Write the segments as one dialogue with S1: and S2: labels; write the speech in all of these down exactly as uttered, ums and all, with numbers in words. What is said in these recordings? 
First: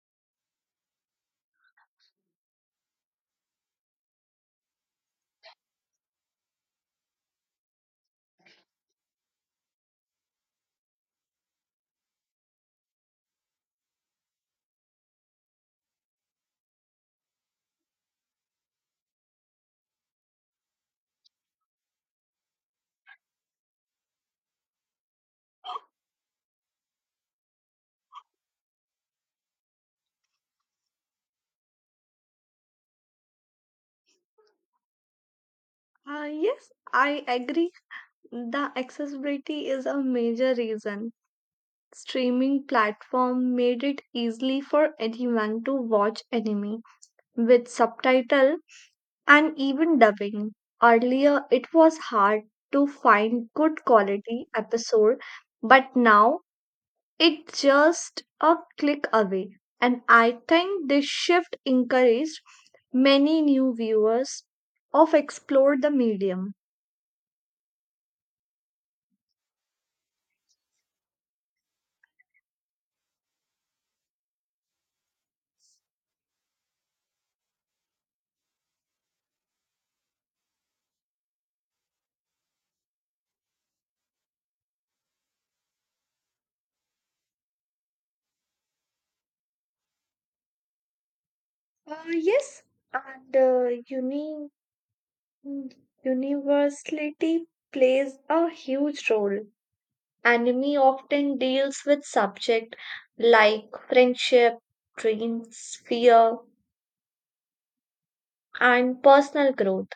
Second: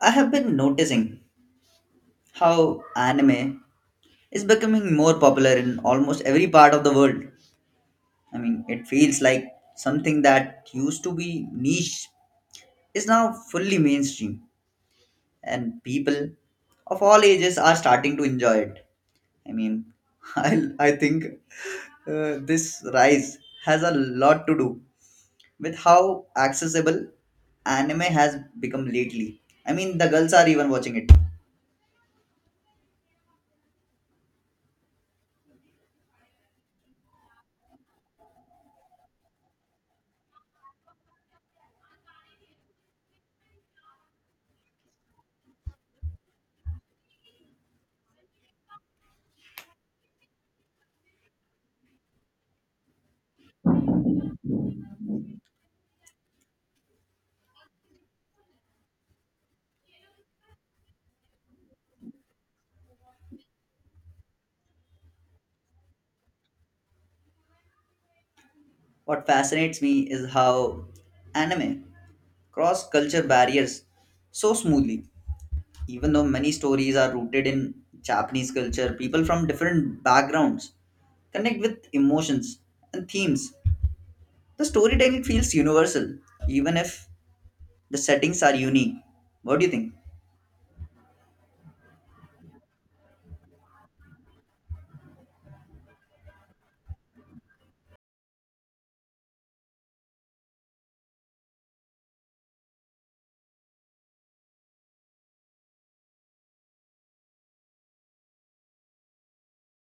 S1: I have been noticing how anime is becoming more popular in almost every part of the world. I mean, it feels like something that used to be niche is now fully mainstream, and people of all ages are starting to enjoy it. I mean, I, I think uh, this rise has a lot to do with how accessible anime has become lately. I mean, the girls are even watching it.
S2: Uh, yes, I agree. The accessibility is a major reason. Streaming platform made it easily for anyone to watch anime with subtitle and even dubbing. Earlier, it was hard to find good quality episode, but now it's just a click away. And I think this shift encouraged many new viewers of explore the medium.
S1: What fascinates me is how anime cross culture barriers so smoothly. Even though many stories are rooted in Japanese culture, people from different backgrounds connect with emotions and themes. The storytelling feels universal, even if the settings are unique. What do you think?
S2: Uh, yes, and uh, uni- universality plays a huge role. Anime often deals with subject like friendship, dreams, fear, and personal growth.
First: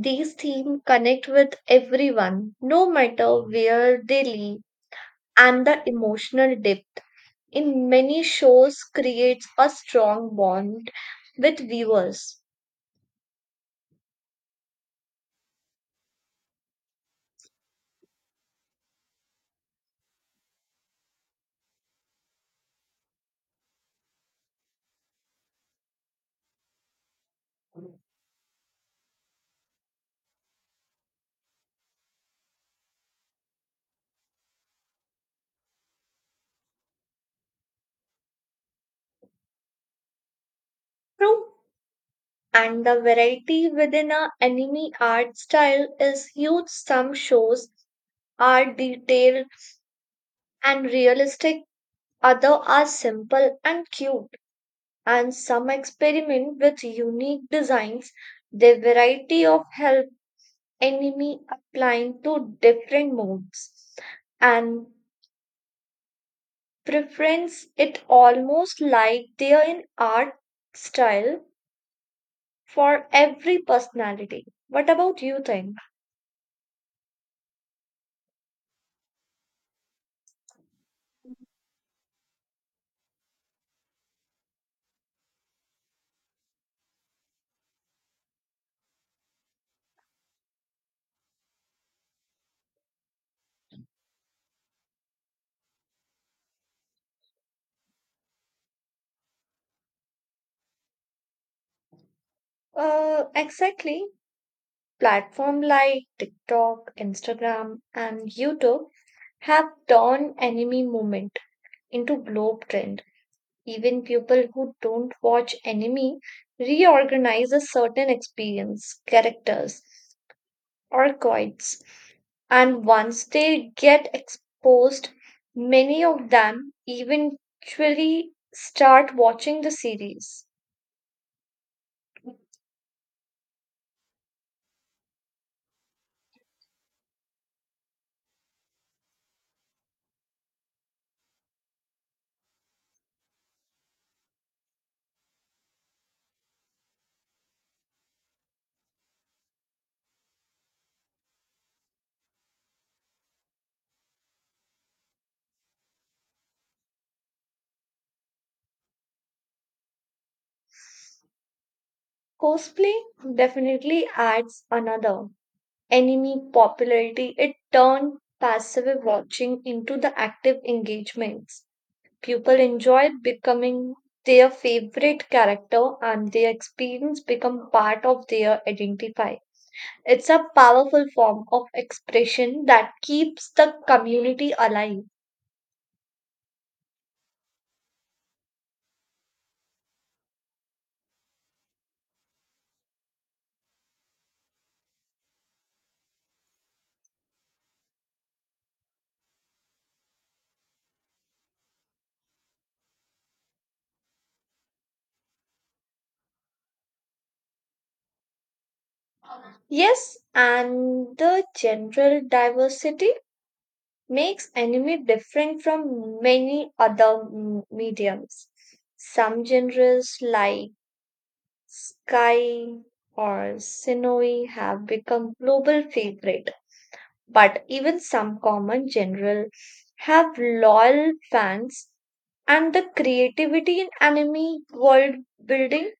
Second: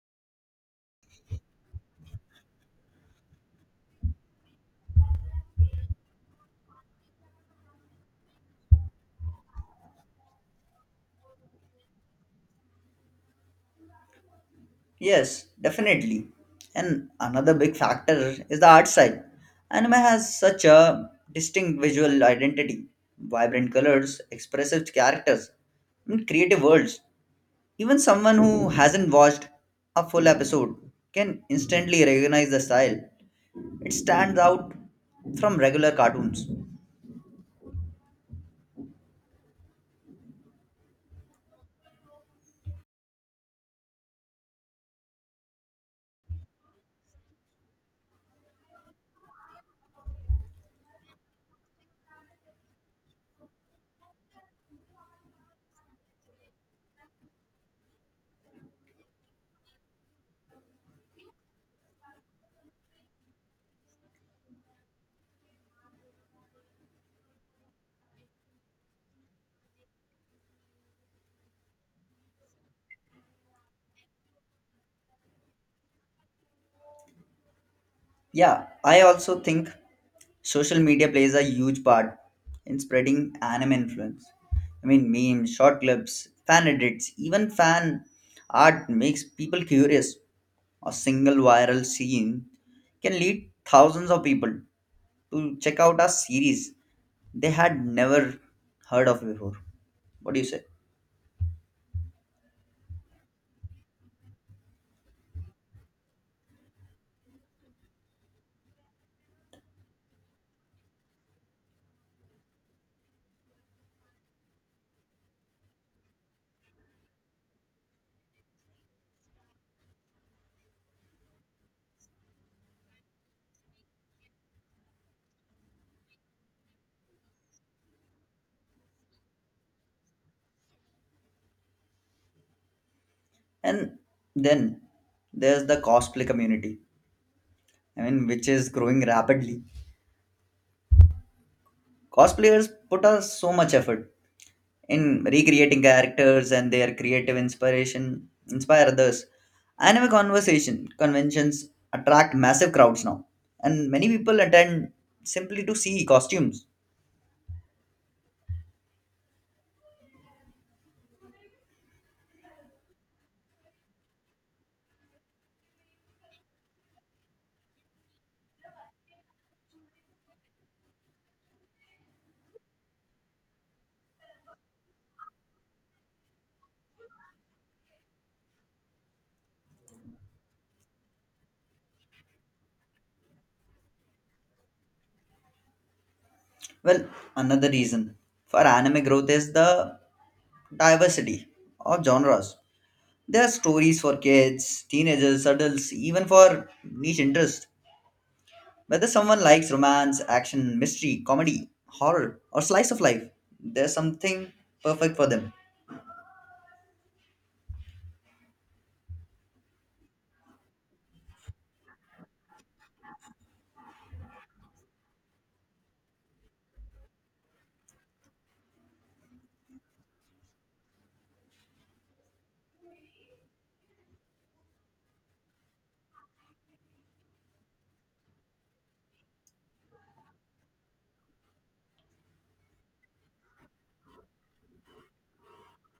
S2: These themes connect with everyone, no matter where they live, and the emotional depth in many shows creates a strong bond with viewers.
S1: Yes, definitely. And another big factor is the art side. Anime has such a distinct visual identity, vibrant colors, expressive characters, and creative worlds. Even someone who hasn't watched a full episode can instantly recognize the style. It stands out from regular cartoons.
S2: True and the variety within a anime art style is huge. Some shows are detailed and realistic, other are simple and cute, and some experiment with unique designs. The variety of help anime applying to different moods and preference it almost like they are in art style for every personality. What about you think?
S1: Yeah, I also think social media plays a huge part in spreading anime influence. I mean, memes, short clips, fan edits, even fan art makes people curious. A single viral scene can lead thousands of people to check out a series they had never heard of before. What do you say?
S2: Uh, exactly. Platform like TikTok, Instagram, and YouTube have turned anime movement into globe trend. Even people who don't watch anime reorganize a certain experience, characters, or quotes. And once they get exposed, many of them eventually start watching the series.
S1: And then there's the cosplay community, I mean, which is growing rapidly. Cosplayers put us so much effort in recreating characters, and their creative inspiration inspire others. Anime conversation conventions attract massive crowds now, and many people attend simply to see costumes.
S2: Cosplay definitely adds another enemy popularity, it turned passive watching into the active engagements. People enjoyed becoming their favorite character and their experience become part of their identify. It's a powerful form of expression that keeps the community alive.
S1: Well, another reason for anime growth is the diversity of genres. There are stories for kids, teenagers, adults, even for niche interests. Whether someone likes romance, action, mystery, comedy, horror, or slice of life, there's something perfect for them.
S2: Yes, and the general diversity makes anime different from many other m- mediums. Some genres like Sky or Sinoi have become global favorite, but even some common general have loyal fans and the creativity in anime world building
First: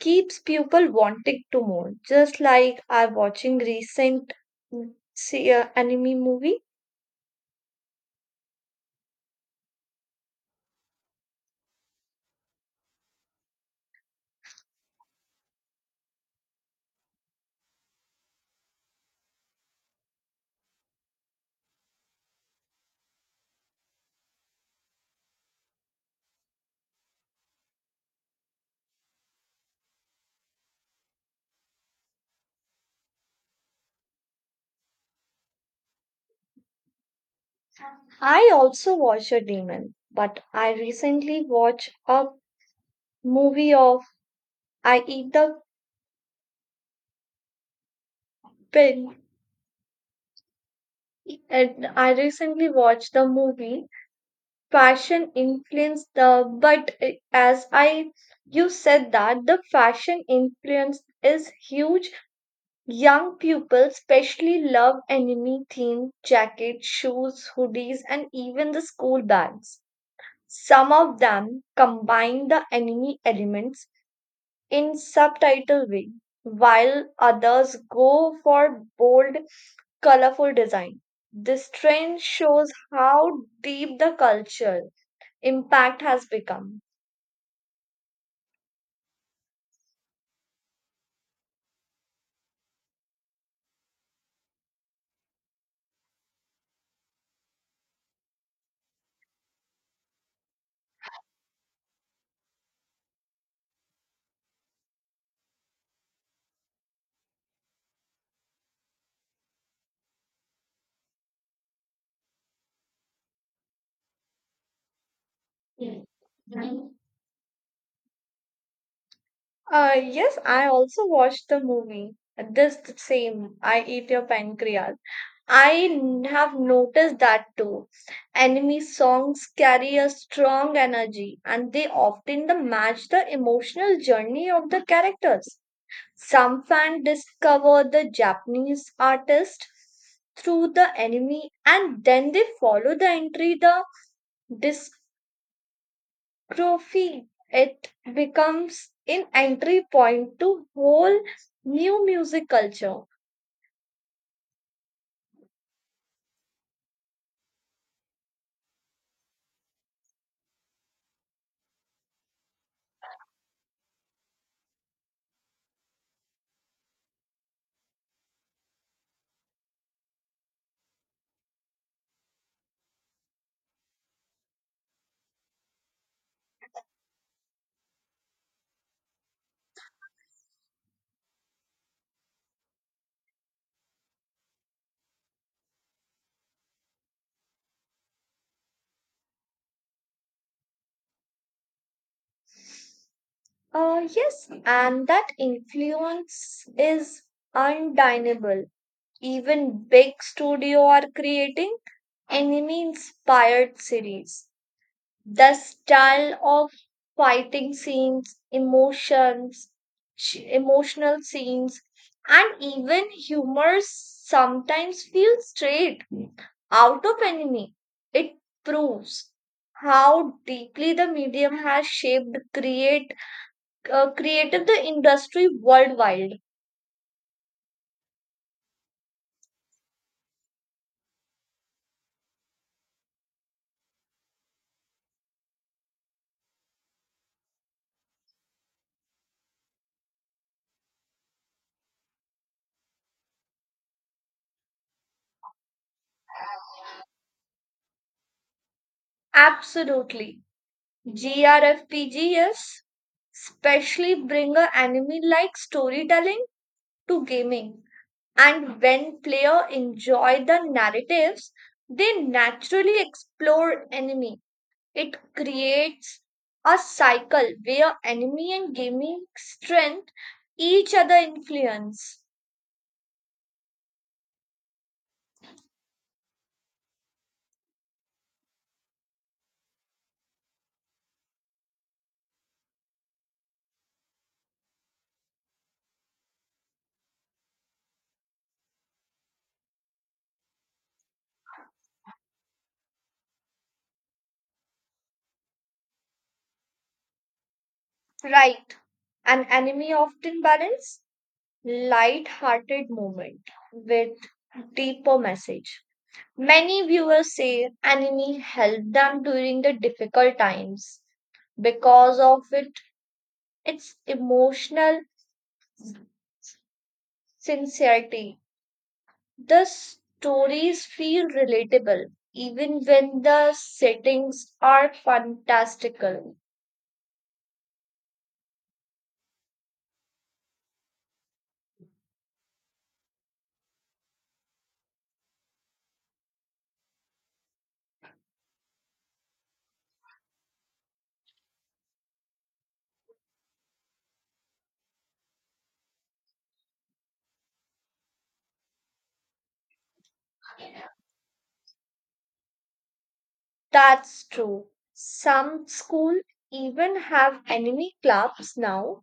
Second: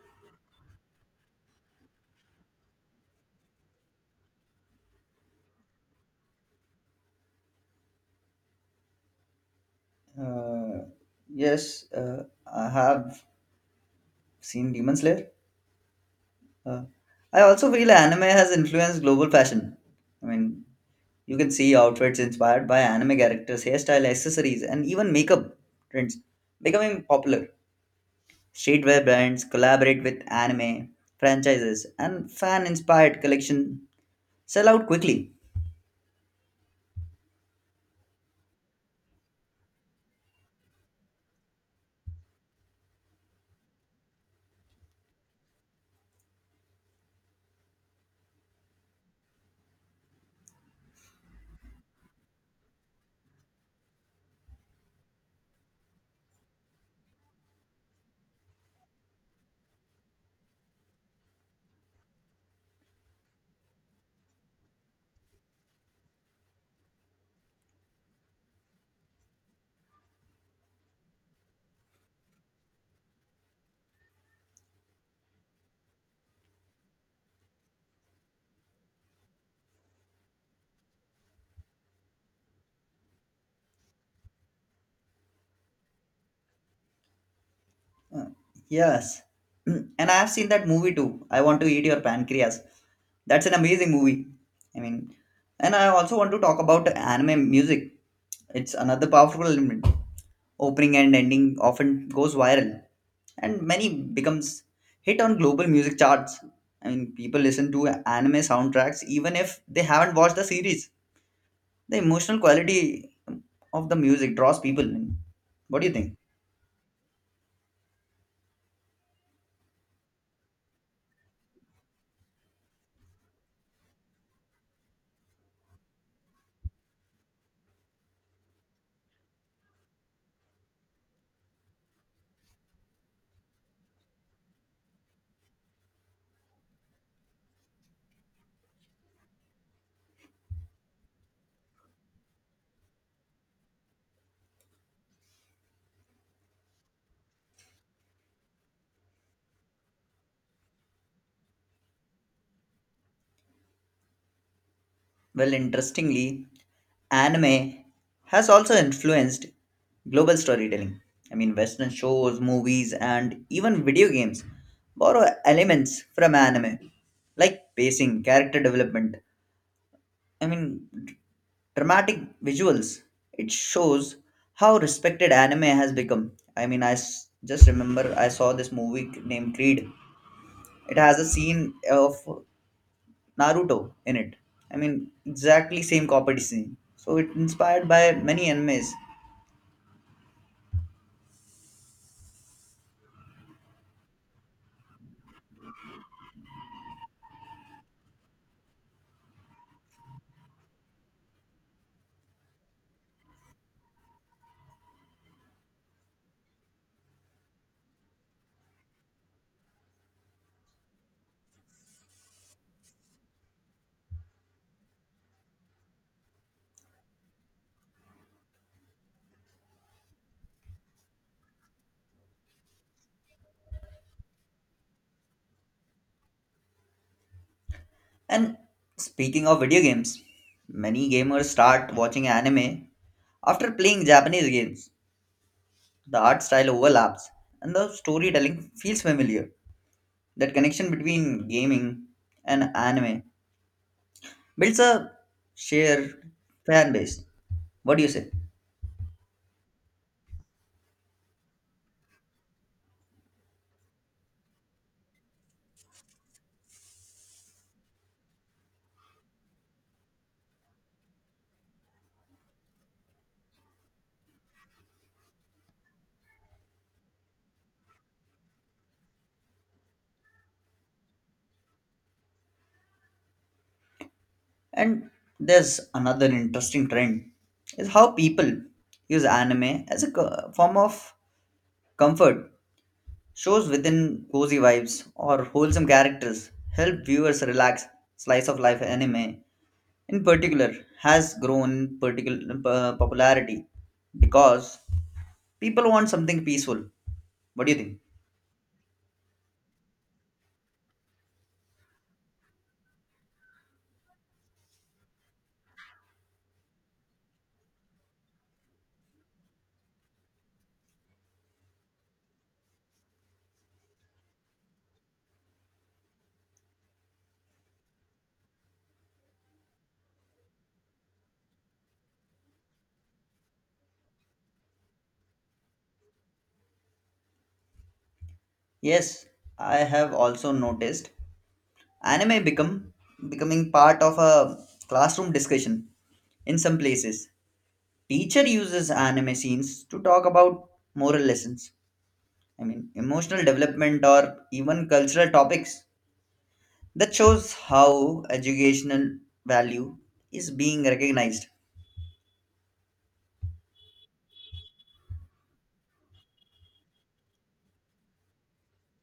S2: keeps people wanting to more. Just like I watching recent mm, see, uh, anime movie,
S1: Uh, yes, uh, I have seen Demon Slayer. Uh, I also feel anime has influenced global fashion. I mean, you can see outfits inspired by anime characters, hairstyle, accessories, and even makeup trends becoming popular. Streetwear brands collaborate with anime franchises, and fan inspired collection sell out quickly.
S2: I also watch a demon, but I recently watched a movie of I Eat the Pig. And I recently watched the movie Fashion Influenced the but eh, as I you said that the fashion influence is huge. Young people especially love anime themed jackets, shoes, hoodies, and even the school bags. Some of them combine the anime elements in subtitle way, while others go for bold colorful design. This trend shows how deep the cultural impact has become.
S1: Uh, Yes. And I have seen that movie too. I want to eat your pancreas. That's an amazing movie. I mean, and I also want to talk about anime music. It's another powerful element. Opening and ending often goes viral, and many becomes hit on global music charts. I mean, people listen to anime soundtracks even if they haven't watched the series. The emotional quality of the music draws people in. What do you
S2: Mm.
S1: think?
S2: Mm. Uh, yes, I also watched the movie. This the same, I Eat Your Pancreas. I n- have noticed that too. Enemy songs carry a strong energy and they often the match the emotional journey of the characters. Some fans discover the Japanese artist through the anime and then they follow the entry the discography. It becomes an entry point to whole new music culture.
S1: Well, interestingly, anime has also influenced global storytelling. I mean, Western shows, movies, and even video games borrow elements from anime, like pacing, character development, I mean, d- dramatic visuals. It shows how respected anime has become. I mean, I s- just remember I saw this movie named Creed. It has a scene of Naruto in it. I mean, exactly same competition. So it inspired by many animes.
S2: Uh, yes, and that influence is undeniable. Even big studio are creating anime inspired series the style of fighting scenes, emotions, sh- emotional scenes, and even humor sometimes feel straight out of anime. It proves how deeply the medium has shaped create uh, creative the industry worldwide.
S1: And speaking of video games, many gamers start watching anime after playing Japanese games. The art style overlaps and the storytelling feels familiar. That connection between gaming and anime builds a shared fan base. What do you say?
S2: Absolutely, G R F P Gs especially bring a anime like storytelling to gaming. And when player enjoy the narratives, they naturally explore enemy. It creates a cycle where enemy and gaming strength each other influence.
S1: And there's another interesting trend is how people use anime as a co- form of comfort. Shows within cozy vibes or wholesome characters help viewers relax. Slice of life anime, in particular, has grown particular uh, popularity because people want something peaceful. What do you think?
S2: Right. An enemy often balance light-hearted moment with deeper message. Many viewers say enemy helped them during the difficult times because of it it's emotional sincerity. The stories feel relatable even when the settings are fantastical.
S1: Yes, I have also noticed anime become becoming part of a classroom discussion in some places. Teacher uses anime scenes to talk about moral lessons. I mean, emotional development or even cultural topics. That shows how educational value is being recognized.
S2: That's true. Some schools even have enemy clubs now,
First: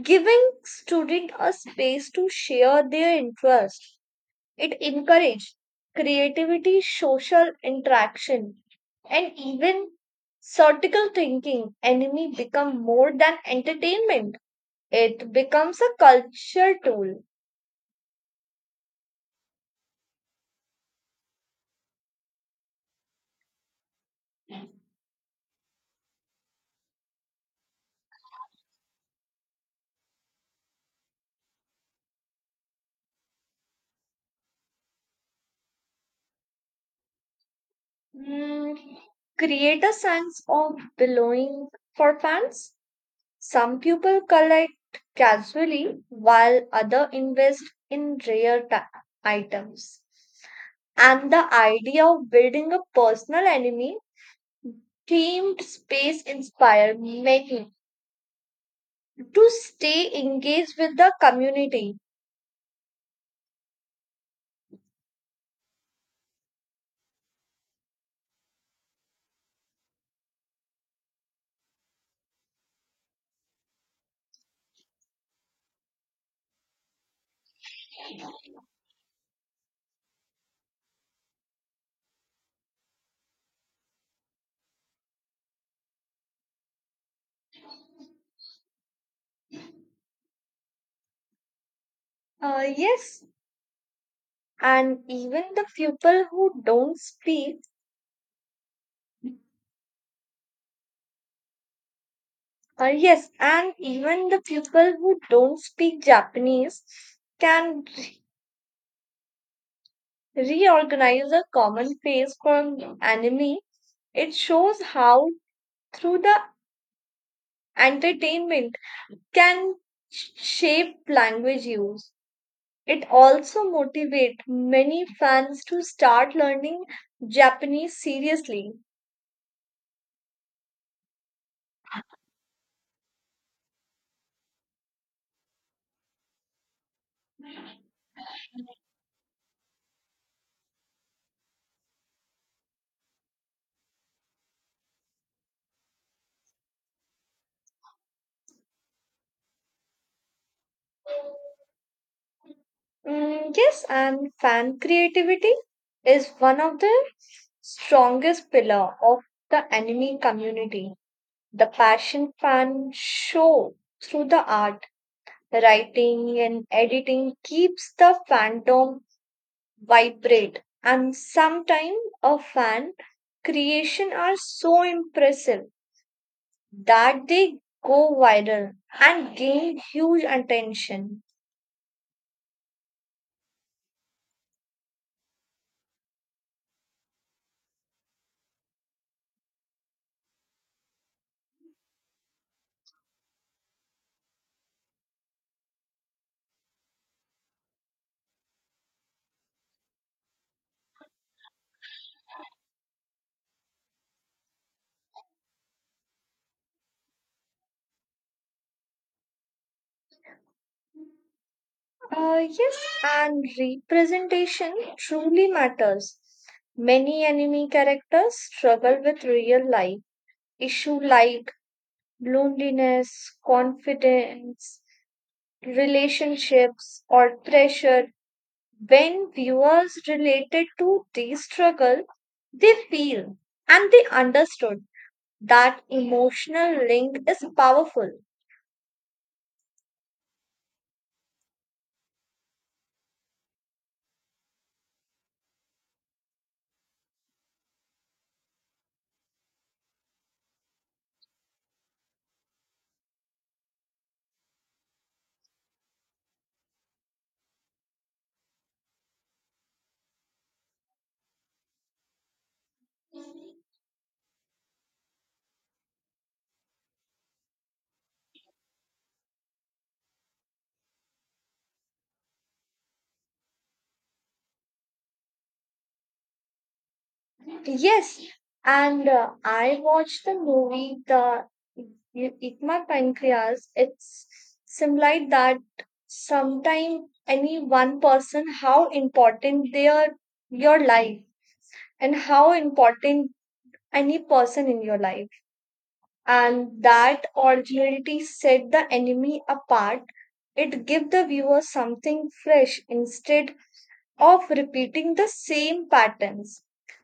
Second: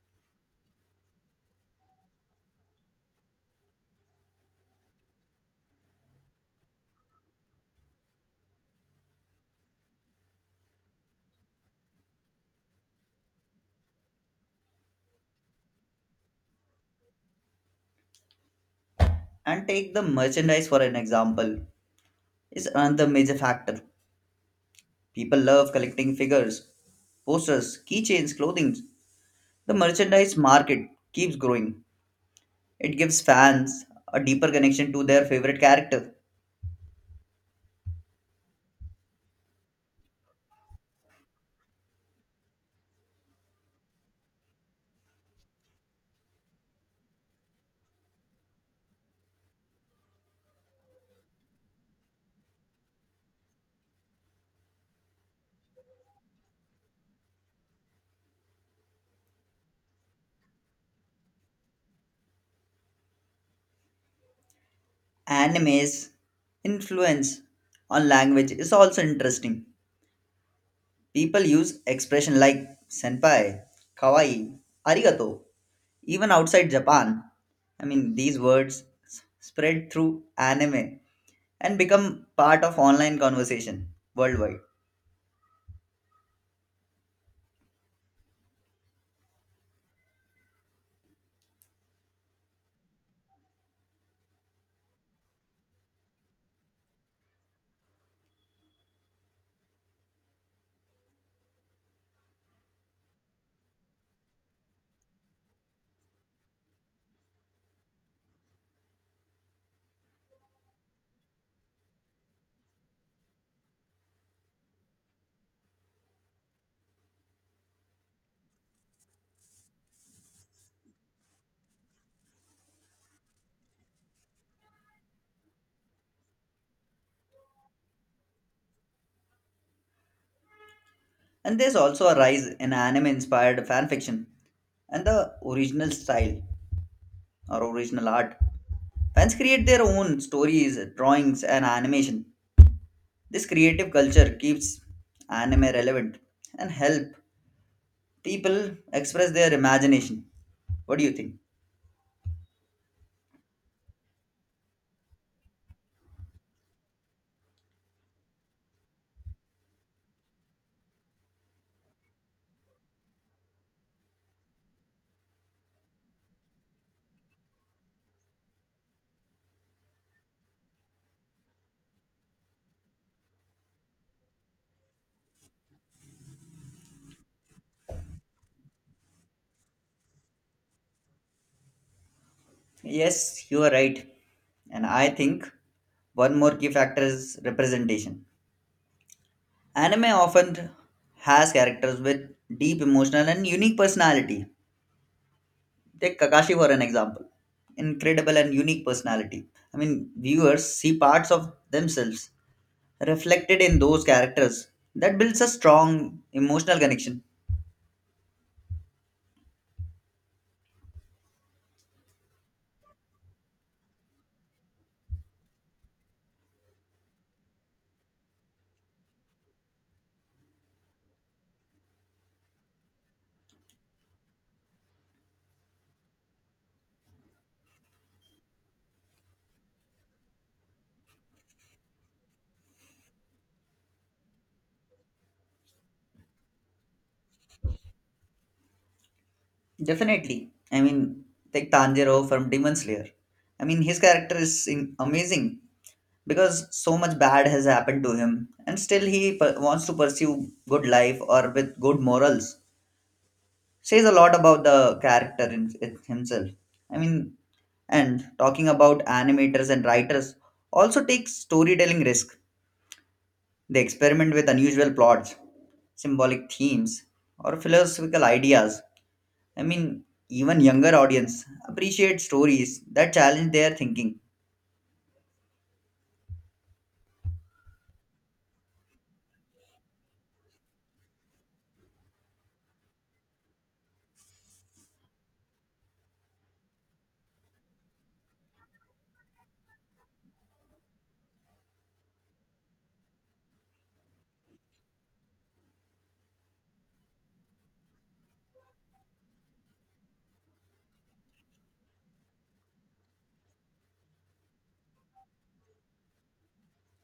S2: giving students a space to share their interests. It encourages creativity, social interaction, and even critical thinking. Enemy become more than entertainment. It becomes a culture tool.
S1: And take the merchandise for an example is another major factor. People love collecting figures, posters, keychains, clothing. The merchandise market keeps growing. It gives fans a deeper connection to their favorite character.
S2: Hmm, create a sense of belonging for fans. Some people collect casually while other invest in rare ta- items. And the idea of building a personal enemy themed space inspired many to stay engaged with the community.
S1: Anime's influence on language is also interesting. People use expression like senpai, kawaii, arigato, even outside Japan. I mean, these words s- spread through anime and become part of online conversation worldwide.
S2: Uh, yes, and even the people who don't speak Uh, yes, and even the people who don't speak Japanese can re- reorganize a common face for anime. It shows how, through the entertainment, can sh- shape language use. It also motivates many fans to start learning Japanese seriously.
S1: And there's also a rise in anime inspired fan fiction and the original style or original art. Fans create their own stories, drawings, and animation. This creative culture keeps anime relevant and help people express their imagination. What do you think?
S2: Mm, yes, and fan creativity is one of the strongest pillar of the anime community. The passion can show through the art, writing, and editing keeps the fandom vibrant. And sometimes a fan creation are so impressive that they go viral and gain huge attention.
S1: Yes, you are right. And I think one more key factor is representation. Anime often has characters with deep emotional and unique personality. Take Kakashi for an example. Incredible and unique personality. I mean, viewers see parts of themselves reflected in those characters. That builds a strong emotional connection.
S2: Uh, yes, and representation truly matters. Many anime characters struggle with real life issue like loneliness, confidence, relationships, or pressure, when viewers related to these struggles, they feel and they understood that emotional link is powerful.
S1: Definitely. I mean, take Tanjiro from Demon Slayer. I mean, his character is in- amazing because so much bad has happened to him, and still he per- wants to pursue good life or with good morals. Says a lot about the character in, in himself. I mean, and talking about animators and writers also takes storytelling risk. They experiment with unusual plots, symbolic themes, or philosophical ideas. I mean, even younger audience appreciate stories that challenge their thinking.
S2: Yes, and uh, I watched the movie The You Eat My Pancreas. It's similar that sometimes any one person how important their your life and how important any person in your life, and that originality set the enemy apart. It give the viewer something fresh instead of repeating the same patterns.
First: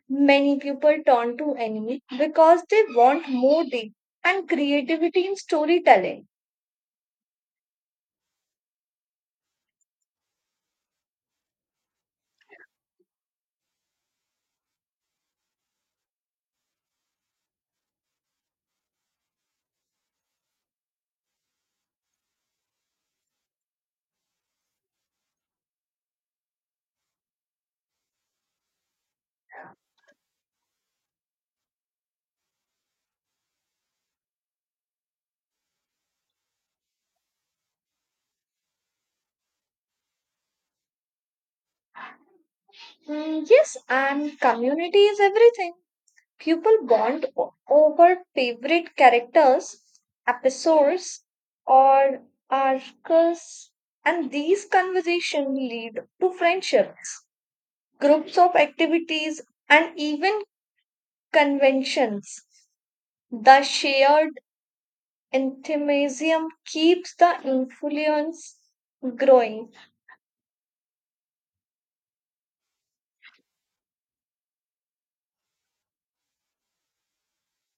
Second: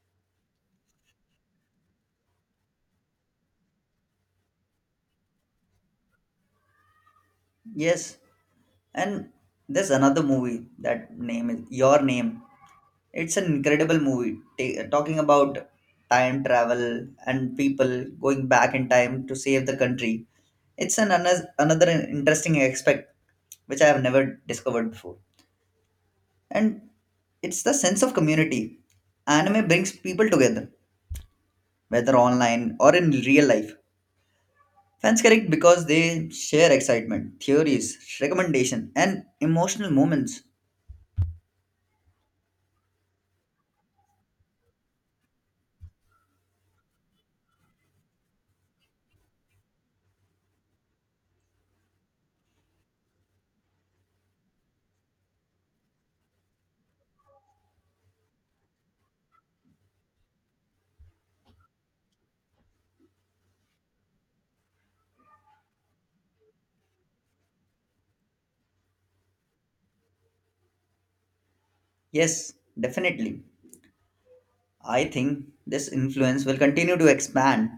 S2: Many people turn to enemy because they want more depth and creativity in storytelling.
S1: Yes, and there's another movie that name is Your Name. It's an incredible movie ta- talking about time travel and people going back in time to save the country. It's an ano- another interesting aspect which I have never discovered before. And it's the sense of community. Anime brings people together, whether online or in real life. Fans connect because they share excitement, theories, recommendation, and emotional moments.
S2: Mm, yes, and community is everything. People bond o- over favorite characters, episodes, or arcs, and these conversations lead to friendships, groups of activities, and even conventions. The shared enthusiasm keeps the influence growing.
S1: Yes, definitely. I think this influence will continue to expand.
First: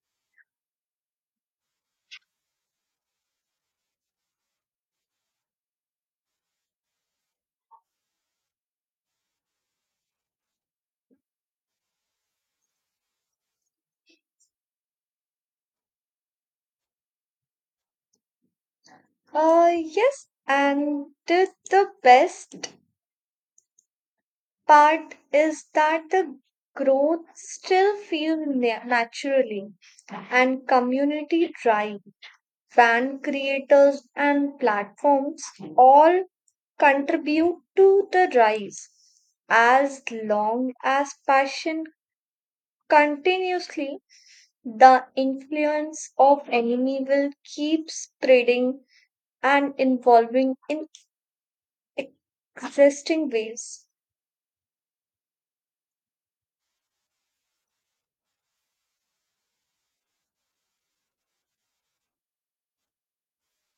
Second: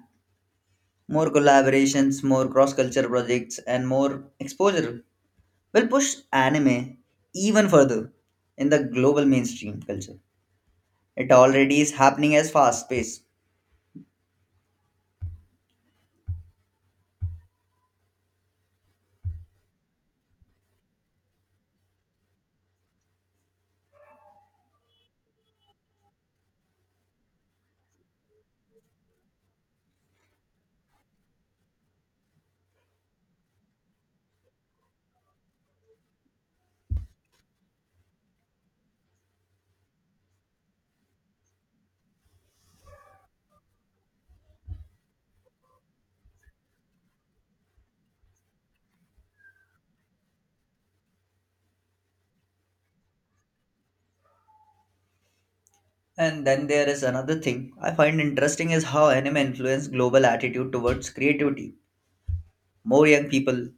S1: More collaborations, more cross culture projects, and more exposure will push anime even further in the global mainstream culture. It already is happening as fast pace.
S2: Uh, yes, and the best part is that the growth still feels na- naturally and community drive. Fan creators and platforms all contribute to the rise. As long as passion continuously, the influence of enemy will keep spreading and involving in existing ways.
S1: And then there is another thing I find interesting is how anime influence global attitude towards creativity. More young people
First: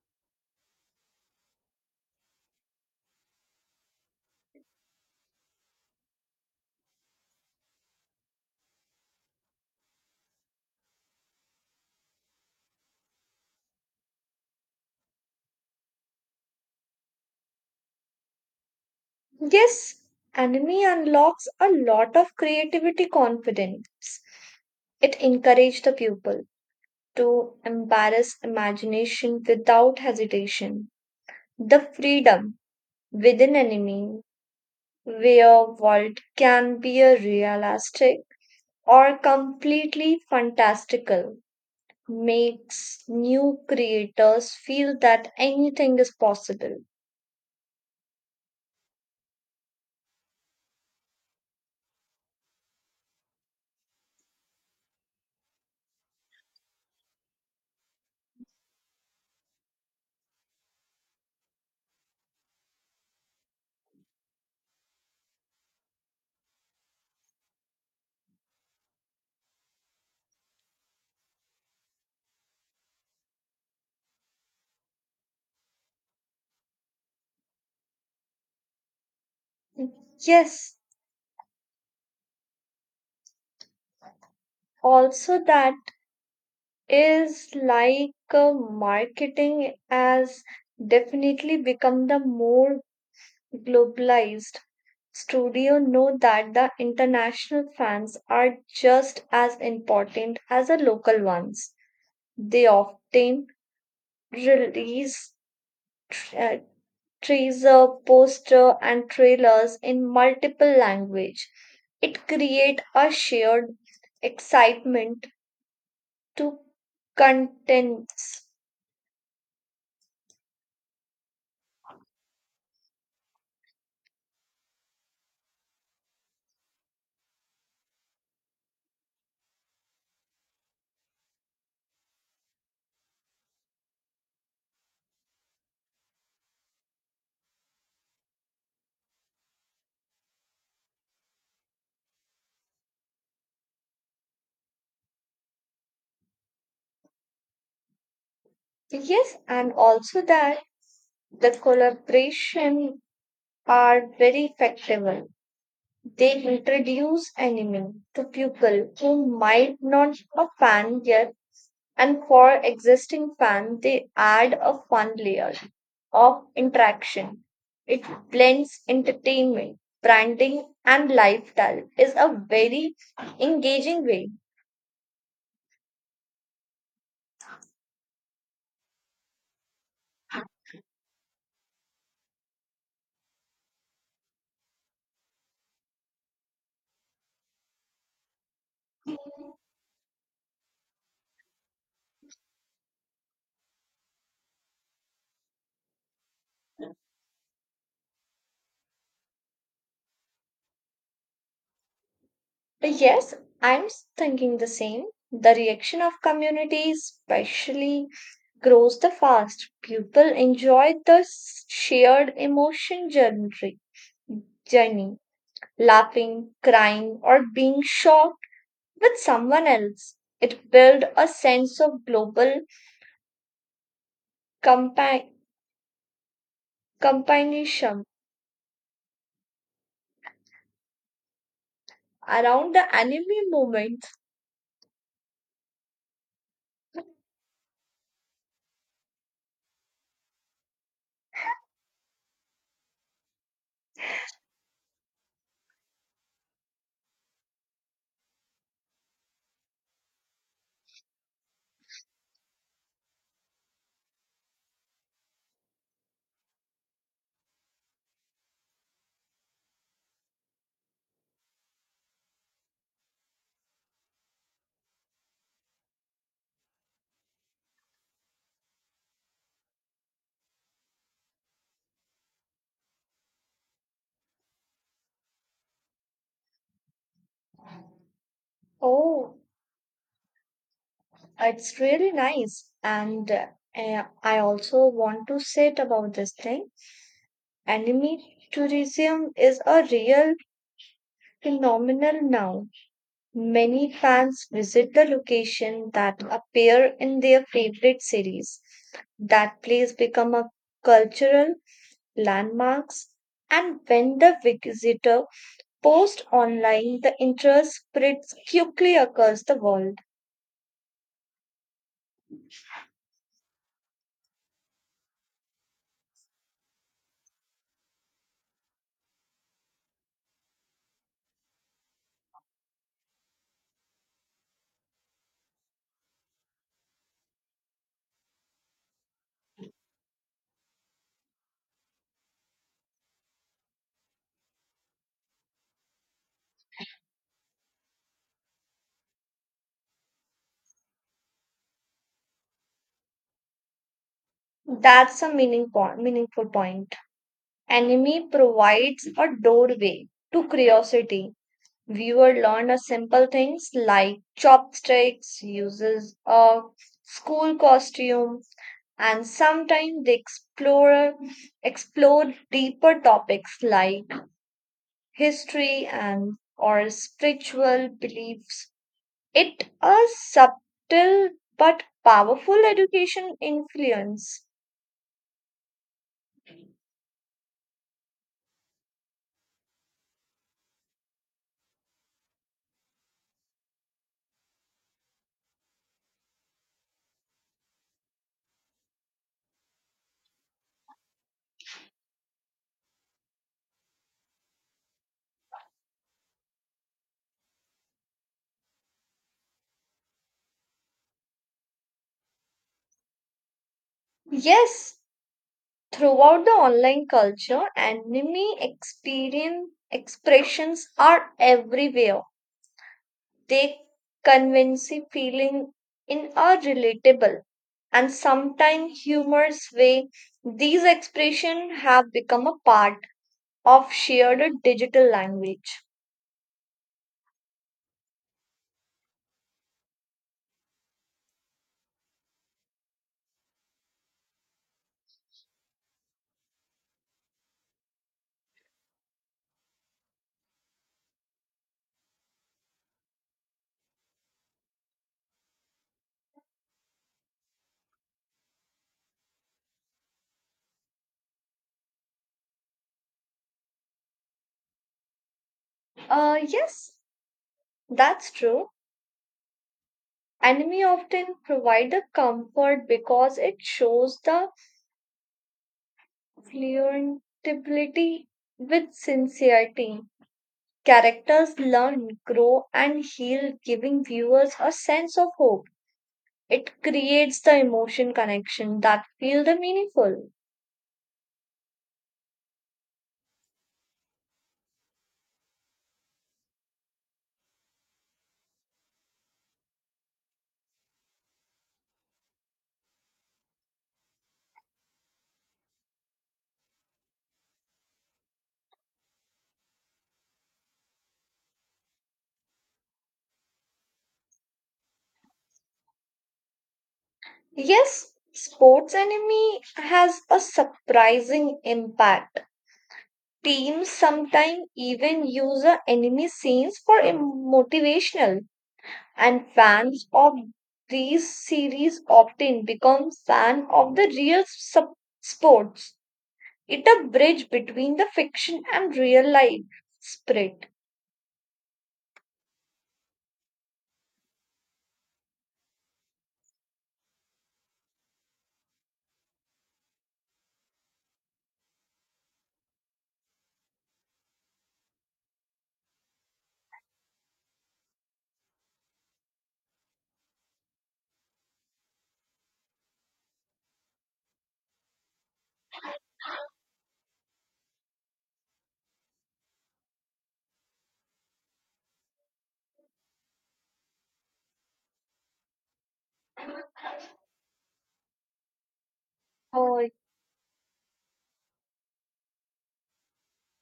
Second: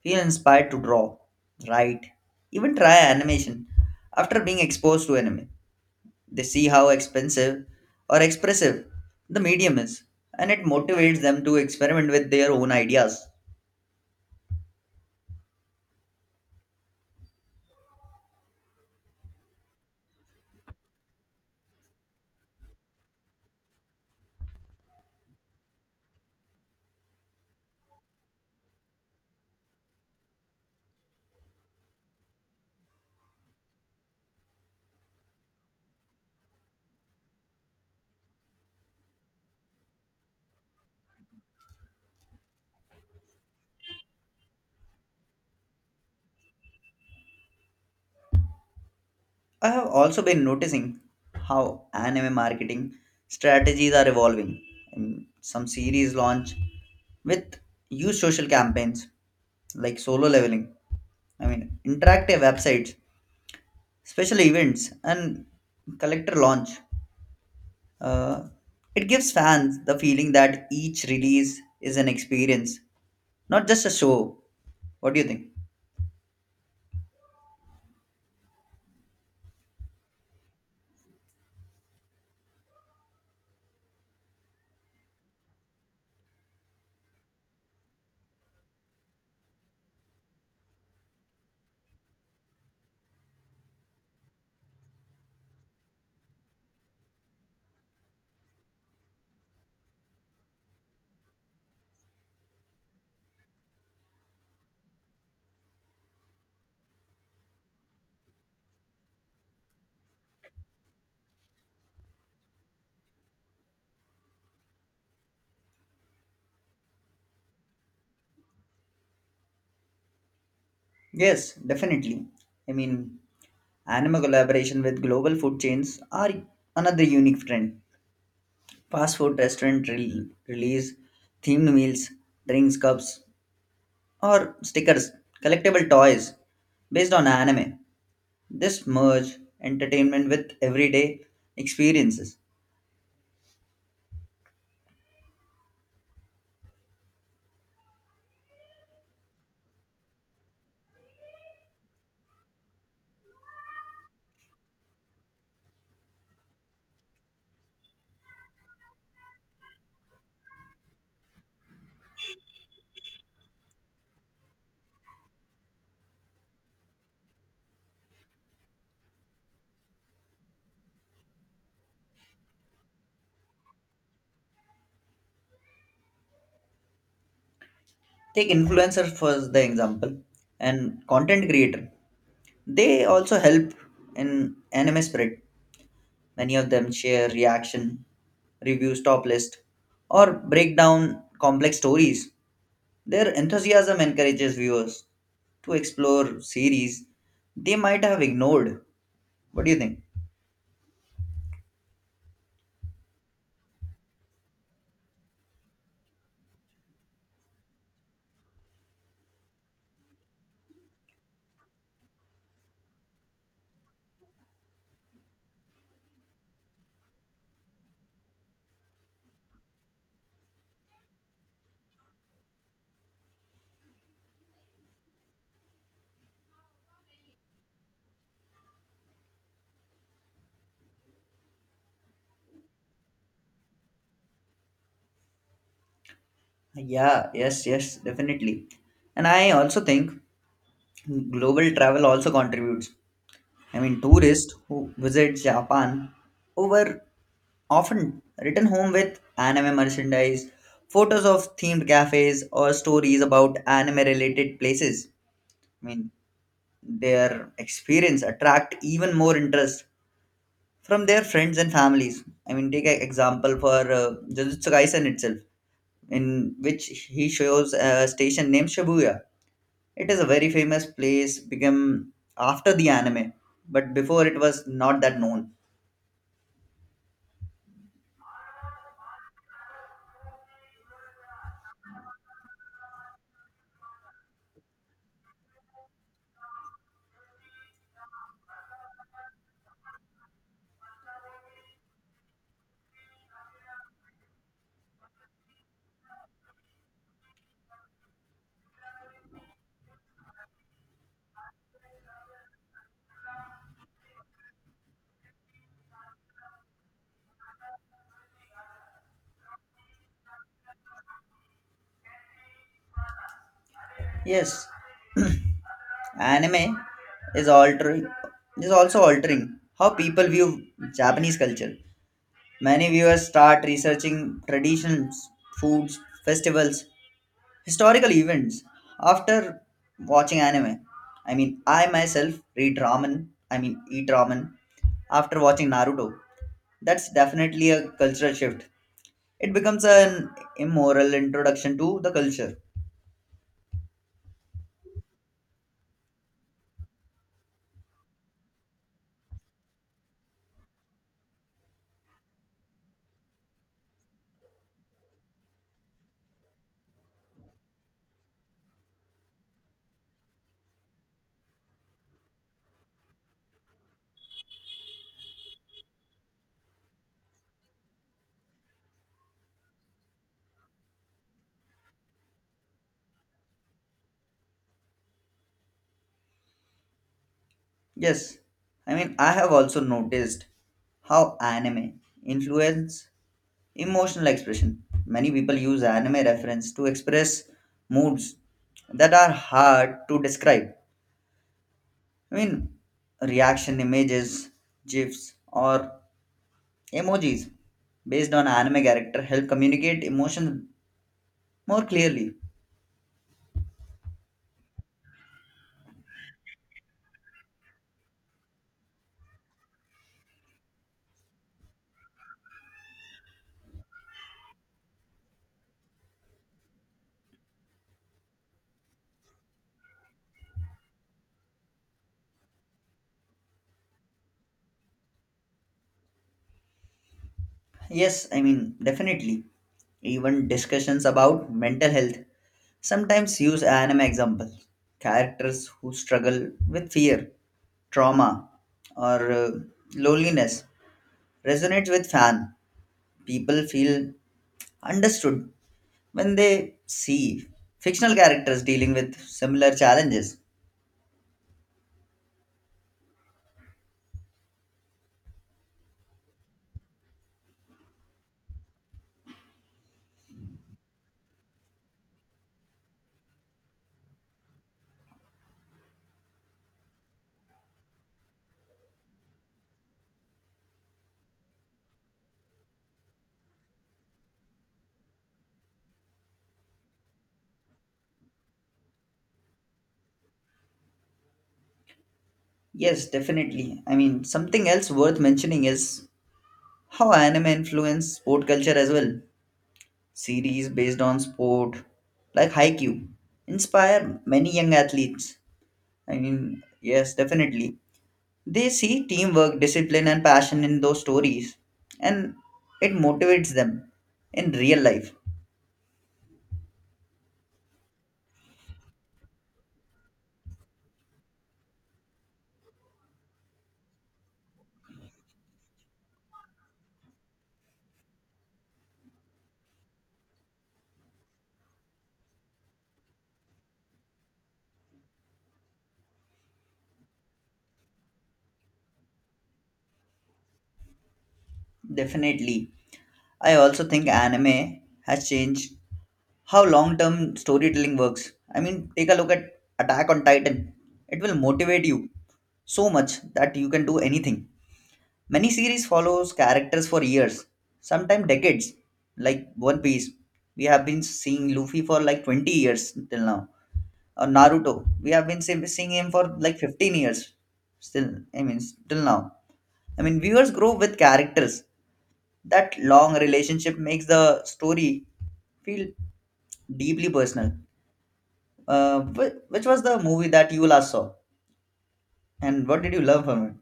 S1: feel inspired to draw, write, even try animation after being exposed to anime. They see how expensive or expressive the medium is, and it motivates them to experiment with their own ideas.
S2: Yes, anime unlocks a lot of creativity confidence. It encourages the pupil to embarrass imagination without hesitation. The freedom within anime, where world can be a realistic or completely fantastical, makes new creators feel that anything is possible.
S1: I have also been noticing how anime marketing strategies are evolving. And some series launch with use social campaigns like solo leveling. I mean, interactive websites, special events, and collector launch. Uh, it gives fans the feeling that each release is an experience, not just a show. What do you think?
S2: Yes, also that is like uh, marketing has definitely become the more globalized. Studio know that the international fans are just as important as the local ones. They often release tr- uh, teaser poster and trailers in multiple language. It create a shared excitement to contents.
S1: Yes, definitely. I mean, anime collaboration with global food chains are another unique trend. Fast food restaurant re- release themed meals, drinks, cups, or stickers, collectible toys based on anime. This merge entertainment with everyday experiences.
S2: Yes, and also that the collaboration are very effective. They introduce anime to people who might not a fan yet, and for existing fan, they add a fun layer of interaction. It blends entertainment, branding, and lifestyle is a very engaging way.
S1: Take influencer for the example and content creator, they also help in anime spread. Many of them share reaction reviews, top list, or break down complex stories. Their enthusiasm encourages viewers to explore series they might have ignored. What do you think?
S2: Yes, I'm thinking the same. The reaction of community especially grows the fast. People enjoy the shared emotion journey, journey, laughing, crying, or being shocked with someone else. It builds a sense of global compa- companionship around the anime movement.
S1: Yeah, yes, yes, definitely. And I also think global travel also contributes. I mean, tourists who visit Japan over often return home with anime merchandise, photos of themed cafes, or stories about anime related places. I mean, their experience attract even more interest from their friends and families. I mean, take an example for uh, Jujutsu Kaisen itself, in which he shows a station named Shibuya. It is a very famous place become after the anime, but before it was not that known.
S2: Oh, it's really nice. And uh, I also want to say it about this thing. Anime tourism is a real phenomenon now. Many fans visit the location that appear in their favorite series. That place become a cultural landmarks, and when the visitor posts online the interest spreads quickly across the world.
S1: Yes. Anime is altering is also altering how people view Japanese culture. Many viewers start researching traditions, foods, festivals, historical events after watching anime. I mean, I myself read ramen. I mean, eat ramen after watching Naruto. That's definitely a cultural shift. It becomes an immoral introduction to the culture.
S2: That's a meaning po- meaningful point. Anime provides a doorway to curiosity. Viewer learned a simple things like chopsticks, uses of school costume, and sometimes they explore explored deeper topics like history and or spiritual beliefs. It a subtle but powerful education influence.
S1: Yes, I mean, I have also noticed how anime influence emotional expression. Many people use anime reference to express moods that are hard to describe. I mean, reaction images, gifs, or emojis based on anime character help communicate emotions more clearly.
S2: Yes, throughout the online culture, anime experience expressions are everywhere. They convey feeling in a relatable and sometimes humorous way. These expressions have become a part of shared digital language.
S1: Yes, I mean, definitely. Even discussions about mental health sometimes use anime example. Characters who struggle with fear, trauma, or uh, loneliness resonates with fan. People feel understood when they see fictional characters dealing with similar challenges.
S2: Uh, yes, that's true. Anime often provide a comfort because it shows the fluentability with sincerity. Characters learn, grow, and heal, giving viewers a sense of hope. It creates the emotion connection that feel the meaningful.
S1: Yes, definitely. I mean, something else worth mentioning is how anime influence sport culture as well. Series based on sport like Haikyuu inspire many young athletes. I mean, yes, definitely. They see teamwork, discipline, and passion in those stories, and it motivates them in real life.
S2: Yes, sports enemy has a surprising impact. Teams sometimes even use the enemy scenes for em- motivational and fans of these series often become fan of the real sub- sports. It a bridge between the fiction and real life spirit.
S1: Definitely. I also think anime has changed how long term storytelling works. I mean, take a look at Attack on Titan, it will motivate you so much that you can do anything. Many series follows characters for years, sometimes decades, like One Piece. We have been seeing Luffy for like twenty years till now. Or Naruto, we have been se- seeing him for like fifteen years still. I mean, till now. I mean, viewers grow with characters. That long relationship makes the story feel deeply personal. Uh, wh- which was
S2: Oh,
S1: the movie that you last saw, and what did you love from it?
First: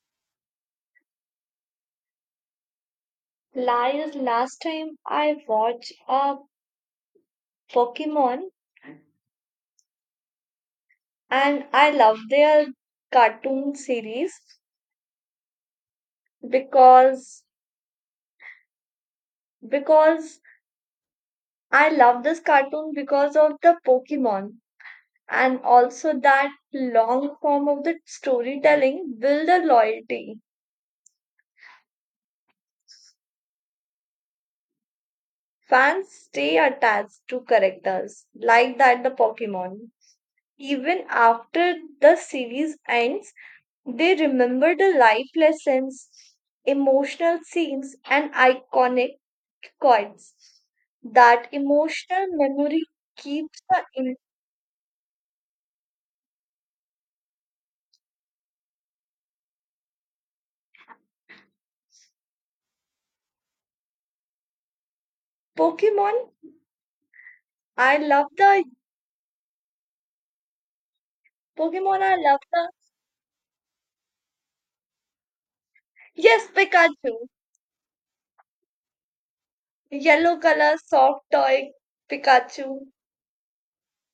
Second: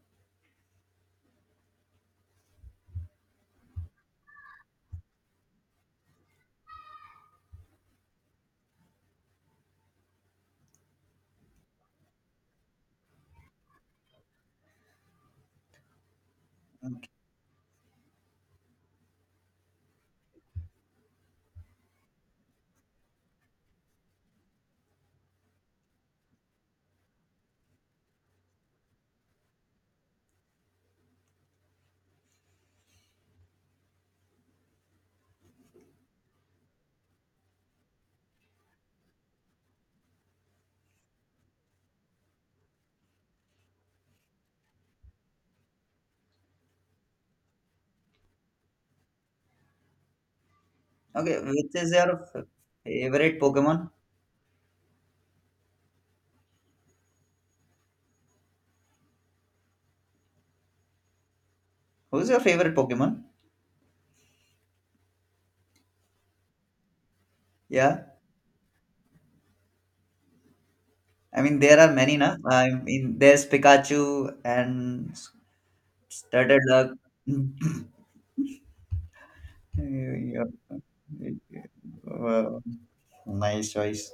S2: lies last time I watched a Pokemon, and I love their cartoon series because because I love this cartoon because of the Pokemon, and also that long form of the storytelling build a loyalty. Fans stay attached to characters like that the Pokemon even after the series ends. They remember the life lessons, emotional scenes, and iconic quotes.
S1: Okay,
S2: That
S1: which is your
S2: emotional
S1: f-
S2: memory
S1: favorite
S2: keeps the
S1: Pokemon?
S2: in
S1: Who's your favorite Pokemon?
S2: Pokemon. I
S1: Yeah,
S2: love the
S1: I mean there are
S2: Pokemon. I
S1: many, na.
S2: love the
S1: I mean there's Pikachu and
S2: yes
S1: Turtledove.
S2: Pikachu, yellow
S1: Yeah.
S2: color soft toy
S1: Wow.
S2: Pikachu.
S1: Nice choice.